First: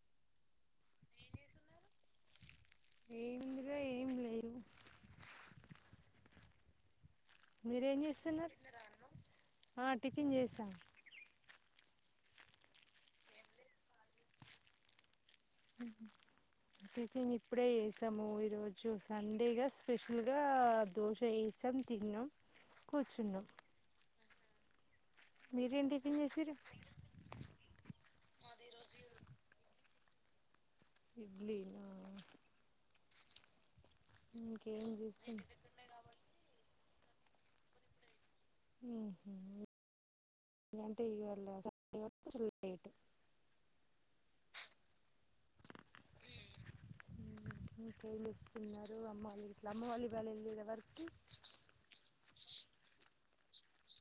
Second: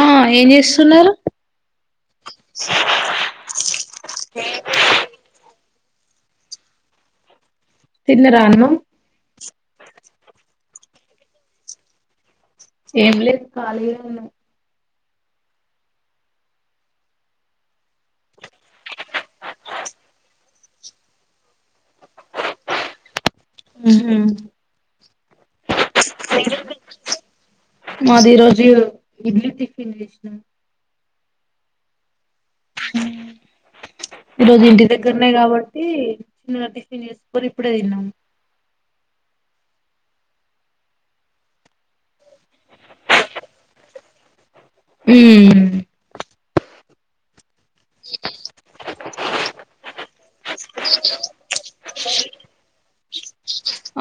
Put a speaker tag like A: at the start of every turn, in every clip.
A: ఆ ఏనేస్వస్తా
B: ఏమిరా ఏం లేవు [unintelligible] మీరేం
A: తిన్నరా
B: చేస్తున్నారు
A: అన్నం
B: హ టికన్ చేసా
A: ఎం లెదు ఖాళీగానీ వున్నాం
B: టిఫన్ ఇప్పుడే చేసాము ఈరోజు సండేగా స్పెషల్ గా దోశ వసాము సతం తీన కుచున్ననమ్
A: ఉహు మాది రోజు ఇడ్లీ తినేసినం విషణం
B: ఇడ్లీ
A: ఈ రోజు ఇంటి
B: ఇంకేం
A: దగ్గరనే
B: చేస్తాం
A: కాబట్టి చిన్నగా టి విప్పురి ఇప్పుడ తన్నాం
B: మ్మ్హ్మ్ కొంచమ లేట్
A: హ్మ్
B: మ్మ్. ఇంకేం చేస్తున్నారు అమ్మ వాళ్ళు ఇట్లా అమ్మ వాళ్ళు ఇవాళ వెళ్ళేద వర్క్ కి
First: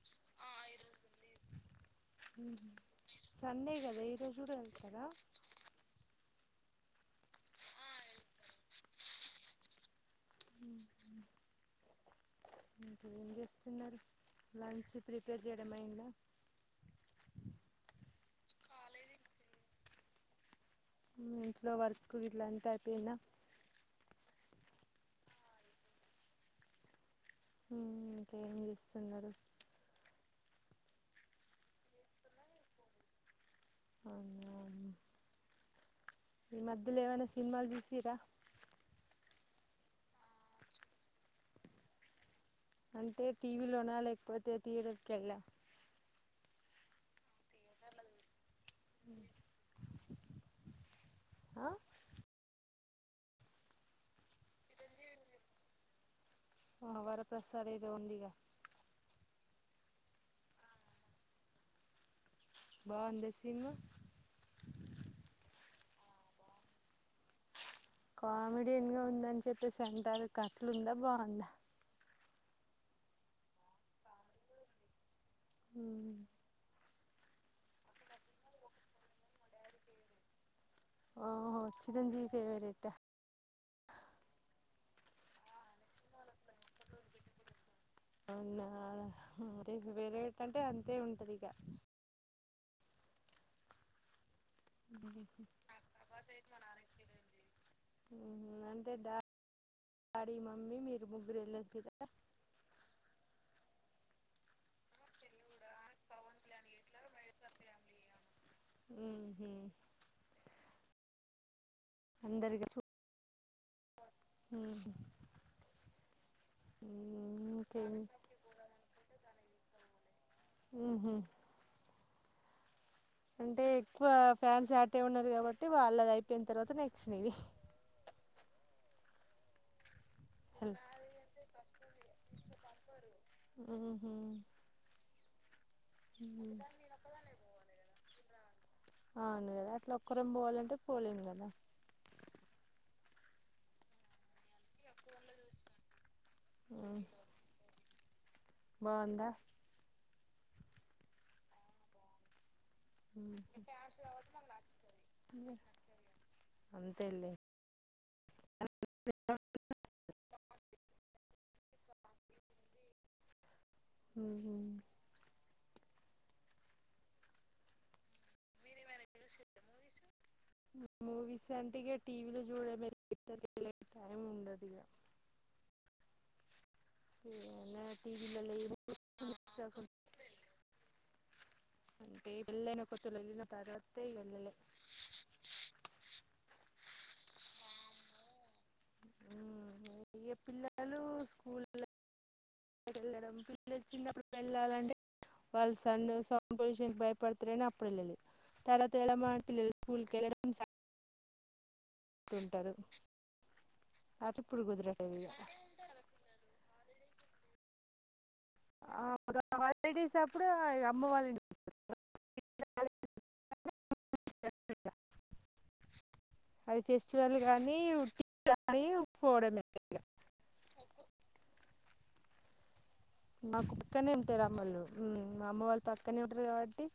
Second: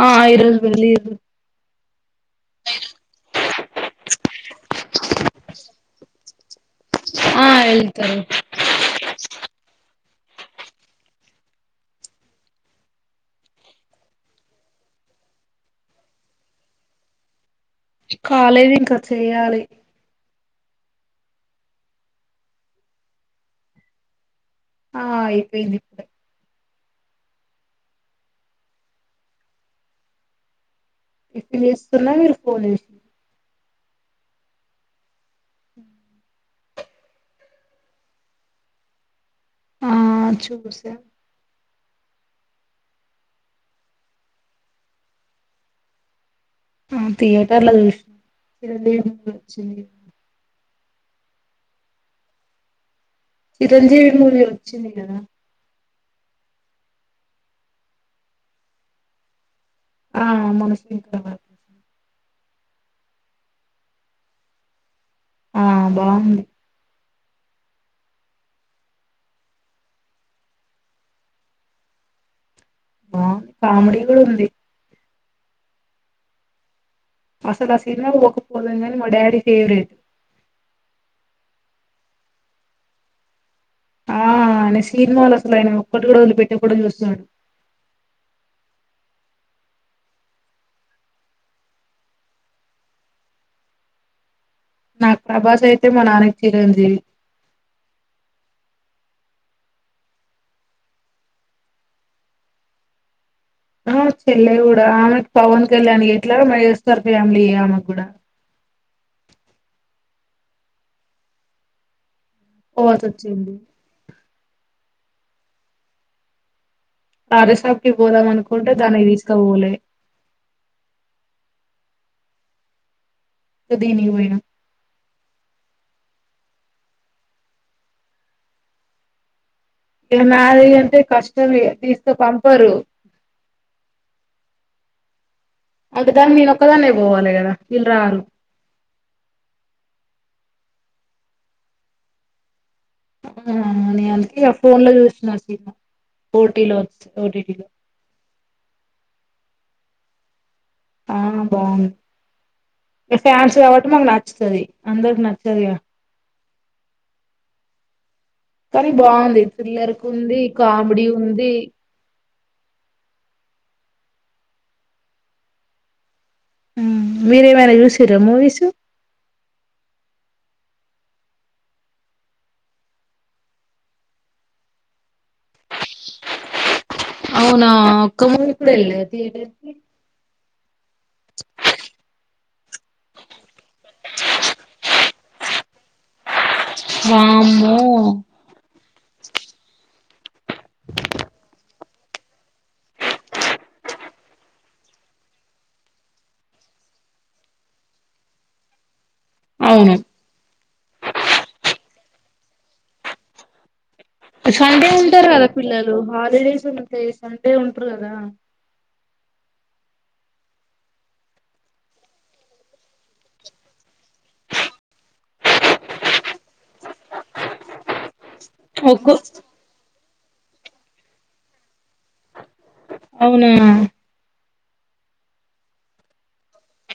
A: ఆ ఇరోజు వెళ్ళిరు
B: సండే కదా ఈ రోజూ కూడా వెళ్తారా
A: ఆ వెళ్తారు
B: ఏం చేస్తున్నారు లంచ్ ప్రిపేర్ చేయడం అయింద
A: కాలేదు ఇంకా చెయ్యాలి
B: ఇంట్లో వర్క్ ఇట్లాంటి అయిపోయినా
A: ఆ అయిపోయింది ఇప్పుడు
B: హ్మ్ ఇంకేం చేస్తున్నారు
A: ఇప్పు చేస్తున్నా మీరు ఫోన్
B: అవునా ఈ మధ్యలో ఏమైనా సినిమాలు చూసిరా
A: ఆ చూసా
B: అంటే టీవీలోనా లేకపోతే థియేటర్కి వెళ్ళా
A: ఆ థియ [unintelligible]
B: ఆ
A: చిరంజీవి మూవీ వచ్చింది కదా
B: ఆ వరప్రసాదు ఏదో ఉందిగా
A: ఆ మనిషి [inaudible]
B: బావుంది తిను
A: ఆ బావుంది
B: కామెడియన్ గా ఉందని చెప్పేసి అంటారు కథలుందా బావుందా
A: ఆ కామెడీ కూడుంది
B: ఊ
A: అసలు ఆ సినిమా కు పోకపోదుం గనీ మా డాడీ ఫేవరేట్
B: ఓహో చిరంజీవి ఫేవరెట్ ఆ
A: ఆ అయన సినిమాలు అసలు ఆయన ఒక్కటి కూడా వదిలిపెట్టే కూడా చూస్తడు
B: అవునా అదే ఫెవరేట్ అంటే అంతే ఉంటది ఇగ
A: నాకు ప్రభాస్ అయితే మ నానికి చిరంజీవి
B: తే డాడీ మమ్మీ మీరు ముగ్గురు ఎళ్ళొచ్చిర్రా
A: ఆ చెల్లె కూడా ఆమెకి పవన్ కళ్యాణ ఎట్లాగు మెగాస్టార్ ఫ్యామిలీ ఆమెకు కూడా
B: ఉ హు
A: పోవాల్సచ్చింది
B: ఊహు
A: రాజాసాబ్ కిి
B: ఇంకేం
A: పోదాం అనుకుంటే దానికి తీసుక పోలే
B: ఊహు అంటే ఎక్కువ
A: దీనికి పోయినా
B: ఫ్యాన్స్ అటే ఉన్నారు కాబట్టి వాల్లాది అయిపోయిన తర్వాత నెక్స్ట్ నీవి
A: ఇగ నాది
B: హలో
A: అంటే కష్టం తీసుక పంపరు
B: ఊహు
A: అంటే దాన్ని నేనొక్కదాన్నే పోవాలే కదా వీళ్ళు రారు
B: అవును కదా అట్లా ఒక్కరం పోవాలంటే పోలేము కదా
A: ఆ నియంత ఇగ ఫోన్ లో చూసిన సినిమా ఓటీలో ఓటీటీ లో
B: బావుందా
A: ఆ బాగు ఇగ ఫ్యాన్స్ కాబట్టి మకు నచ్చుతది అందరికి నచ్చదిగా
B: అంతేలే
A: కానీ బాగుంది త్రిల్లరకు ఉంది కామెడీ ఉంది
B: ఉ హు
A: ఉం మీర ఏమైనా చూసిర మూవీస్
B: మూవీస్ అంటే ఇగ టీవీలో చూడ ఇ టైం ఉండదిగా
A: అవునా ఒక్క సారి
B: టీవీలలో
A: కుడా
B: ఏమి
A: ఎల్లలేదా థియేటర్ కి
B: అంటే పెళ్ళైన కొత్తలో వెల్లిన తర్వతే ఎళ్ళళె
A: వామ్మో
B: ఇక పిల్లలు స్కూల్ ళ్ళడం పిల్లలు చిన్నప్పుడు వెళ్ళాలంటే వాళ్ళు సండ్ సౌండ్ పొల్యూషన్ కి భయపడుతారని అప్పుడు వెళ్ళలే తర్వాత సేలమాన్ పిల్లలు
A: అవును
B: స్కూల్ కెల్లాడం ఇన్ స్సా టుంటరు
A: సండే ఉంటారు కదా పిల్లలు హాలిడేస్ ఉన్న సె సండే ఉంటారు కదా
B: ఆ హాలిడేస్ అప్పుడు అమ్మ వాల [inaudible] డే అది ఫెస్టివల్ గాని ఉ
A: ఒక్క
B: [inaudible] అకు
A: అవునా
B: మా కుక్కనే ఉంటే రా అమ్మలు మా అమ్మ వాళ్ళు పక్కనే ఉంటారు కాబట్టి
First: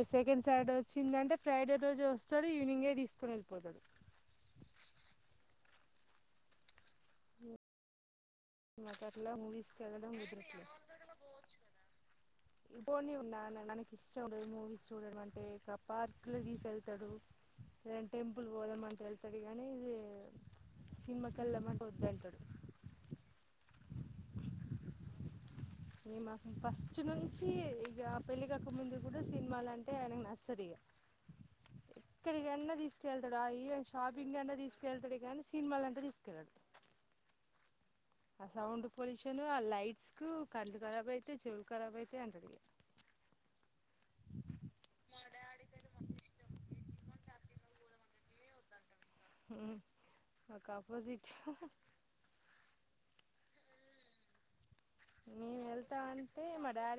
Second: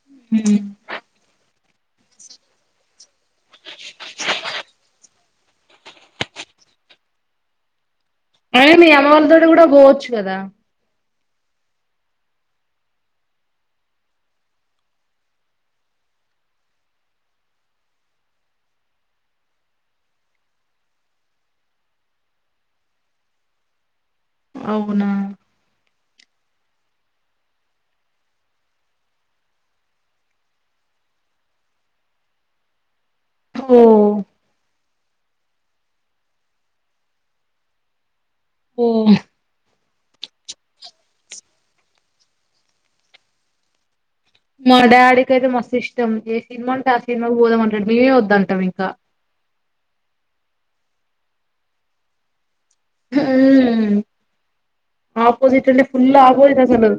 B: ఇ సెకండ్ సటార్డే వచ్చింది అంటే ఫ్రైడే జోస్తడ్ ఈవినింగే తీస్త [inaudible] వెల్లిపోతాడు మ్హ్
A: ఆ మీ అమ్మ వాళ్ళతోటి కూడా పోవచ్చు కదా
B: కుదరట్లేదు పోనీ ఉన్నా నానకి ఇష్టం ఉండదు మూవీస్ చూడడం అంటే ఇ పార్క్ లో తీసుెళ్తాడు లేద టెంపుల్ పోదామ అంటే వెళ్తాడు కానీ ఇది సినిమాకి వెళ్దామంటే వద్దంటాడు
A: అవునా
B: మే మా ఫస్ట్ నుంచి ఇక పెళ్ళికక ముందు కూడా సినిమాలు అంటే ఆయనకు నచ్చదు ఇగ ఎక్కడికన్నా తీసు వేల్తాడు ఆయియ
A: ఓ
B: షాపింగ్ అన్న తిస్ తీసుకెళ్తాడు కానీ సినిమాలంటే తీసుకెళ్ళడు ఆ
A: ఓ
B: సౌండ్ పొల్యూషన్ ఆ లైట్ కు కండ్లు ఖరాబ్ అయితయి చెవులు ఖరాబ్ అయితయి అంటడిగా
A: మా డాడీకి అయితే మస్తిస్టం ఏ సినిమా అంటే ఆ సినిమాకి పోదామ అంటాడు మేమే వద్ద అంటాం ఇంకా
B: మాక్ అపోజిట్
A: మ్హ్
B: మేము
A: ఆపోసిట్ అ
B: వెళ్తా
A: ఫుల్
B: అంటే
A: ఆపోజట్ అసలు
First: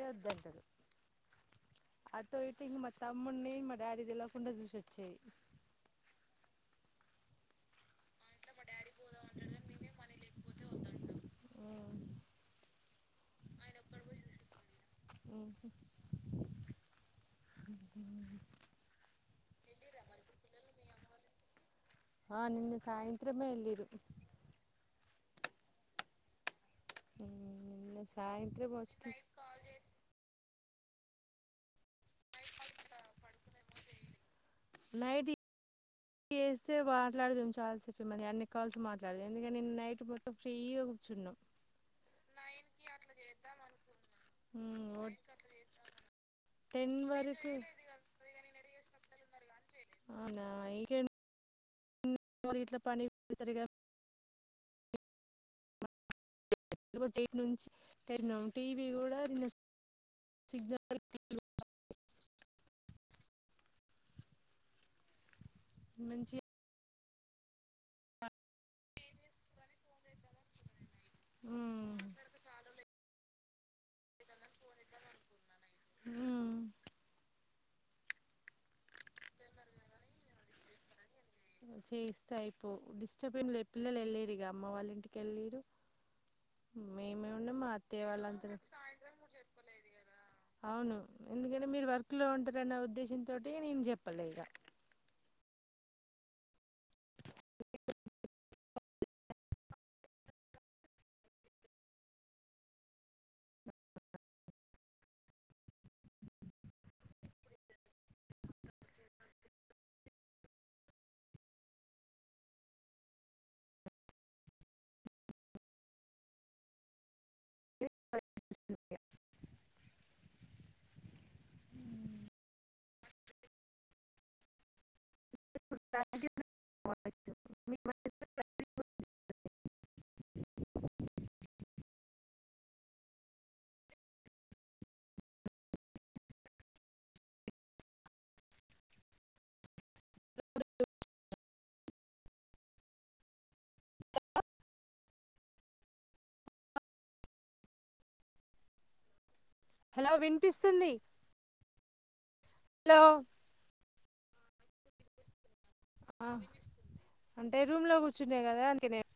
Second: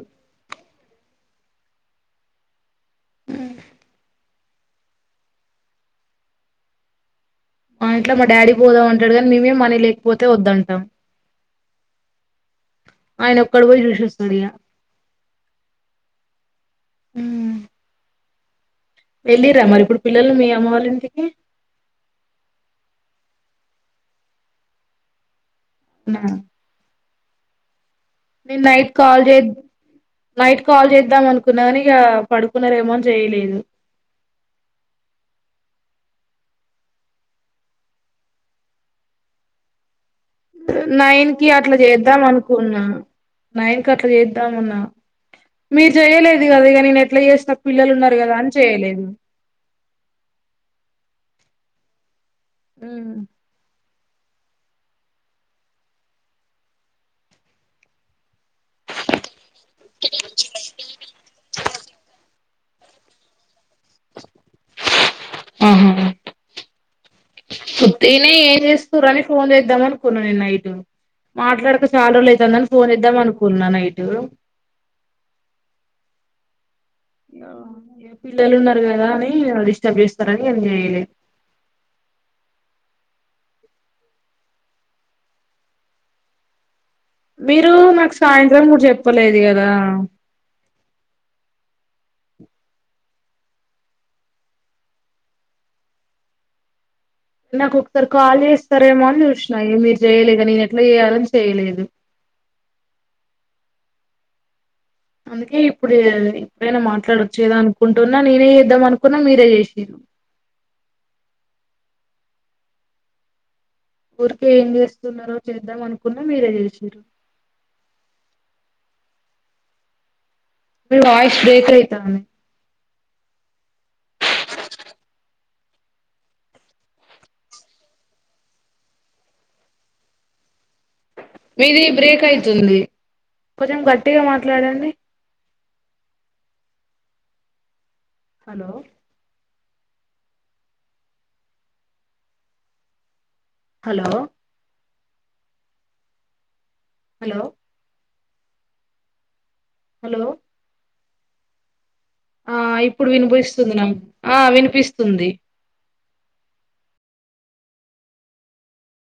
B: అటు ఇటు ఇం మా తమ్మున్ని ఇ మా డాడిదేలావకుండ కుండ చూసోచ్చి
A: ఆ అట్లా మా డాడీ పోదాం అంటాడు కానీ మేమే మనీ లేకపోతే వద్దంటాం ఆయన ఒక్కడే పోయి చూసోస్తడు ఇగ.. హ్మ్ వెళ్ళిరా మరి ఇప్పుడు పిల్లలు మీ అమ్మ వాళ్ళ ఇంటికి
B: ఆ నిన్న సాయంత్రమే వేల్లిరు
A: నా
B: నిన్న
A: నే
B: సాయంత్రం
A: నైట్
B: వచ్చి
A: కాల్ జేత్ నైట్ కాల్ చేద్దాం అనుకున్నా కాని ఇక పడుకున్నారేమోని చేయలేదు
B: నైట్ చేస్తే మాట్లాడదం చాలాసేపు ఇ మంది అన్ని కాల్సి మాట్లాడదు ఎందుకంటని నేను నైట్ మొత్త
A: నైన్ కి అట్లా చేద్దాం అనుకున్నా నైన్ కి అట్లా చేద్దాం అన్నా
B: ఉమ్
A: మీరు చేయలేదు కదా ఇక
B: టెన్
A: నేను ఎట్లా
B: వరకు
A: చేసిన పిల్లలు ఉన్నారు కదా అని చేయలేదు
B: అవునా ఈక గట్ల పనికి పోతరుగా [inaudible] జైట్ నుంచి టెర్న్ అవుట్ టీవీ కూడా నిన్న సిగ్నల్ [inaudible] మంచిగ
A: ఉట్టిగనే ఏం చేస్తుర్రని ఫోన్ చేద్దామనుకున్న నేను నైటు. మాట్లాడక
B: ఉమ్
A: చాల్రోజులైతాందని ఫ్ ఫోన్ చేద్దాం అనుకున్న నైటు
B: ఉమ్
A: ఇగా ఇగ పిల్లలు ఉన్నరు కదా అని, డిస్టర్బ్ చేస్తరని ఏం చేయలే.
B: చేస్తే అయిపోవ్ డిస్టర్బ్ ఏమిలే, పిల్లలెల్లిరుగా అమ్మ వాళ్ళ ఇంటికెళ్ళిర్రు.
A: మీరూ నాకు సాయంత్రం గుడ చెప్పలేదు కదా.
B: అవును ఎందుకంటే మీరు వర్క్ లో ఉంటరన్న ఉద్దేశంతోటి నేన్ చెప్పలే ఇగ.
A: నాకు ఒకసారి కాల్ చేస్తారేమో అని చూసినా, మీరు చేయలే ఇగ నేను ఎట్ల చేయాలని చేయలేదు. అందుకే ఇప్పుడు ఇప్పుడైనా మాట్లాడోచ్చు గదా అనుకుంటున్నా నేనే చేద్దాం అనుకున్నా మీరే చేసిర్రు. ఊరికే ఏం చేస్తున్నరో చేద్దామనుకున్న మీరే చేసిర్రు. మీరి వాయిష్ బ్రేక్ అయితాంది.
B: [inaudible]
A: మీది బ్రేక్ అయితుంది, కొంచెం గట్టిగ మాట్లాడండి. హలో హలో హలో
B: హలో వినిపిస్తుంది
A: ఆ
B: హలో
A: ఇప్పుడు వినిపిస్తుంది నాకు ఆ వినిపిస్తుంది
B: ఆ అంటే రూమ్ లో కూర్చున్నే కదా అంద్కే లేప్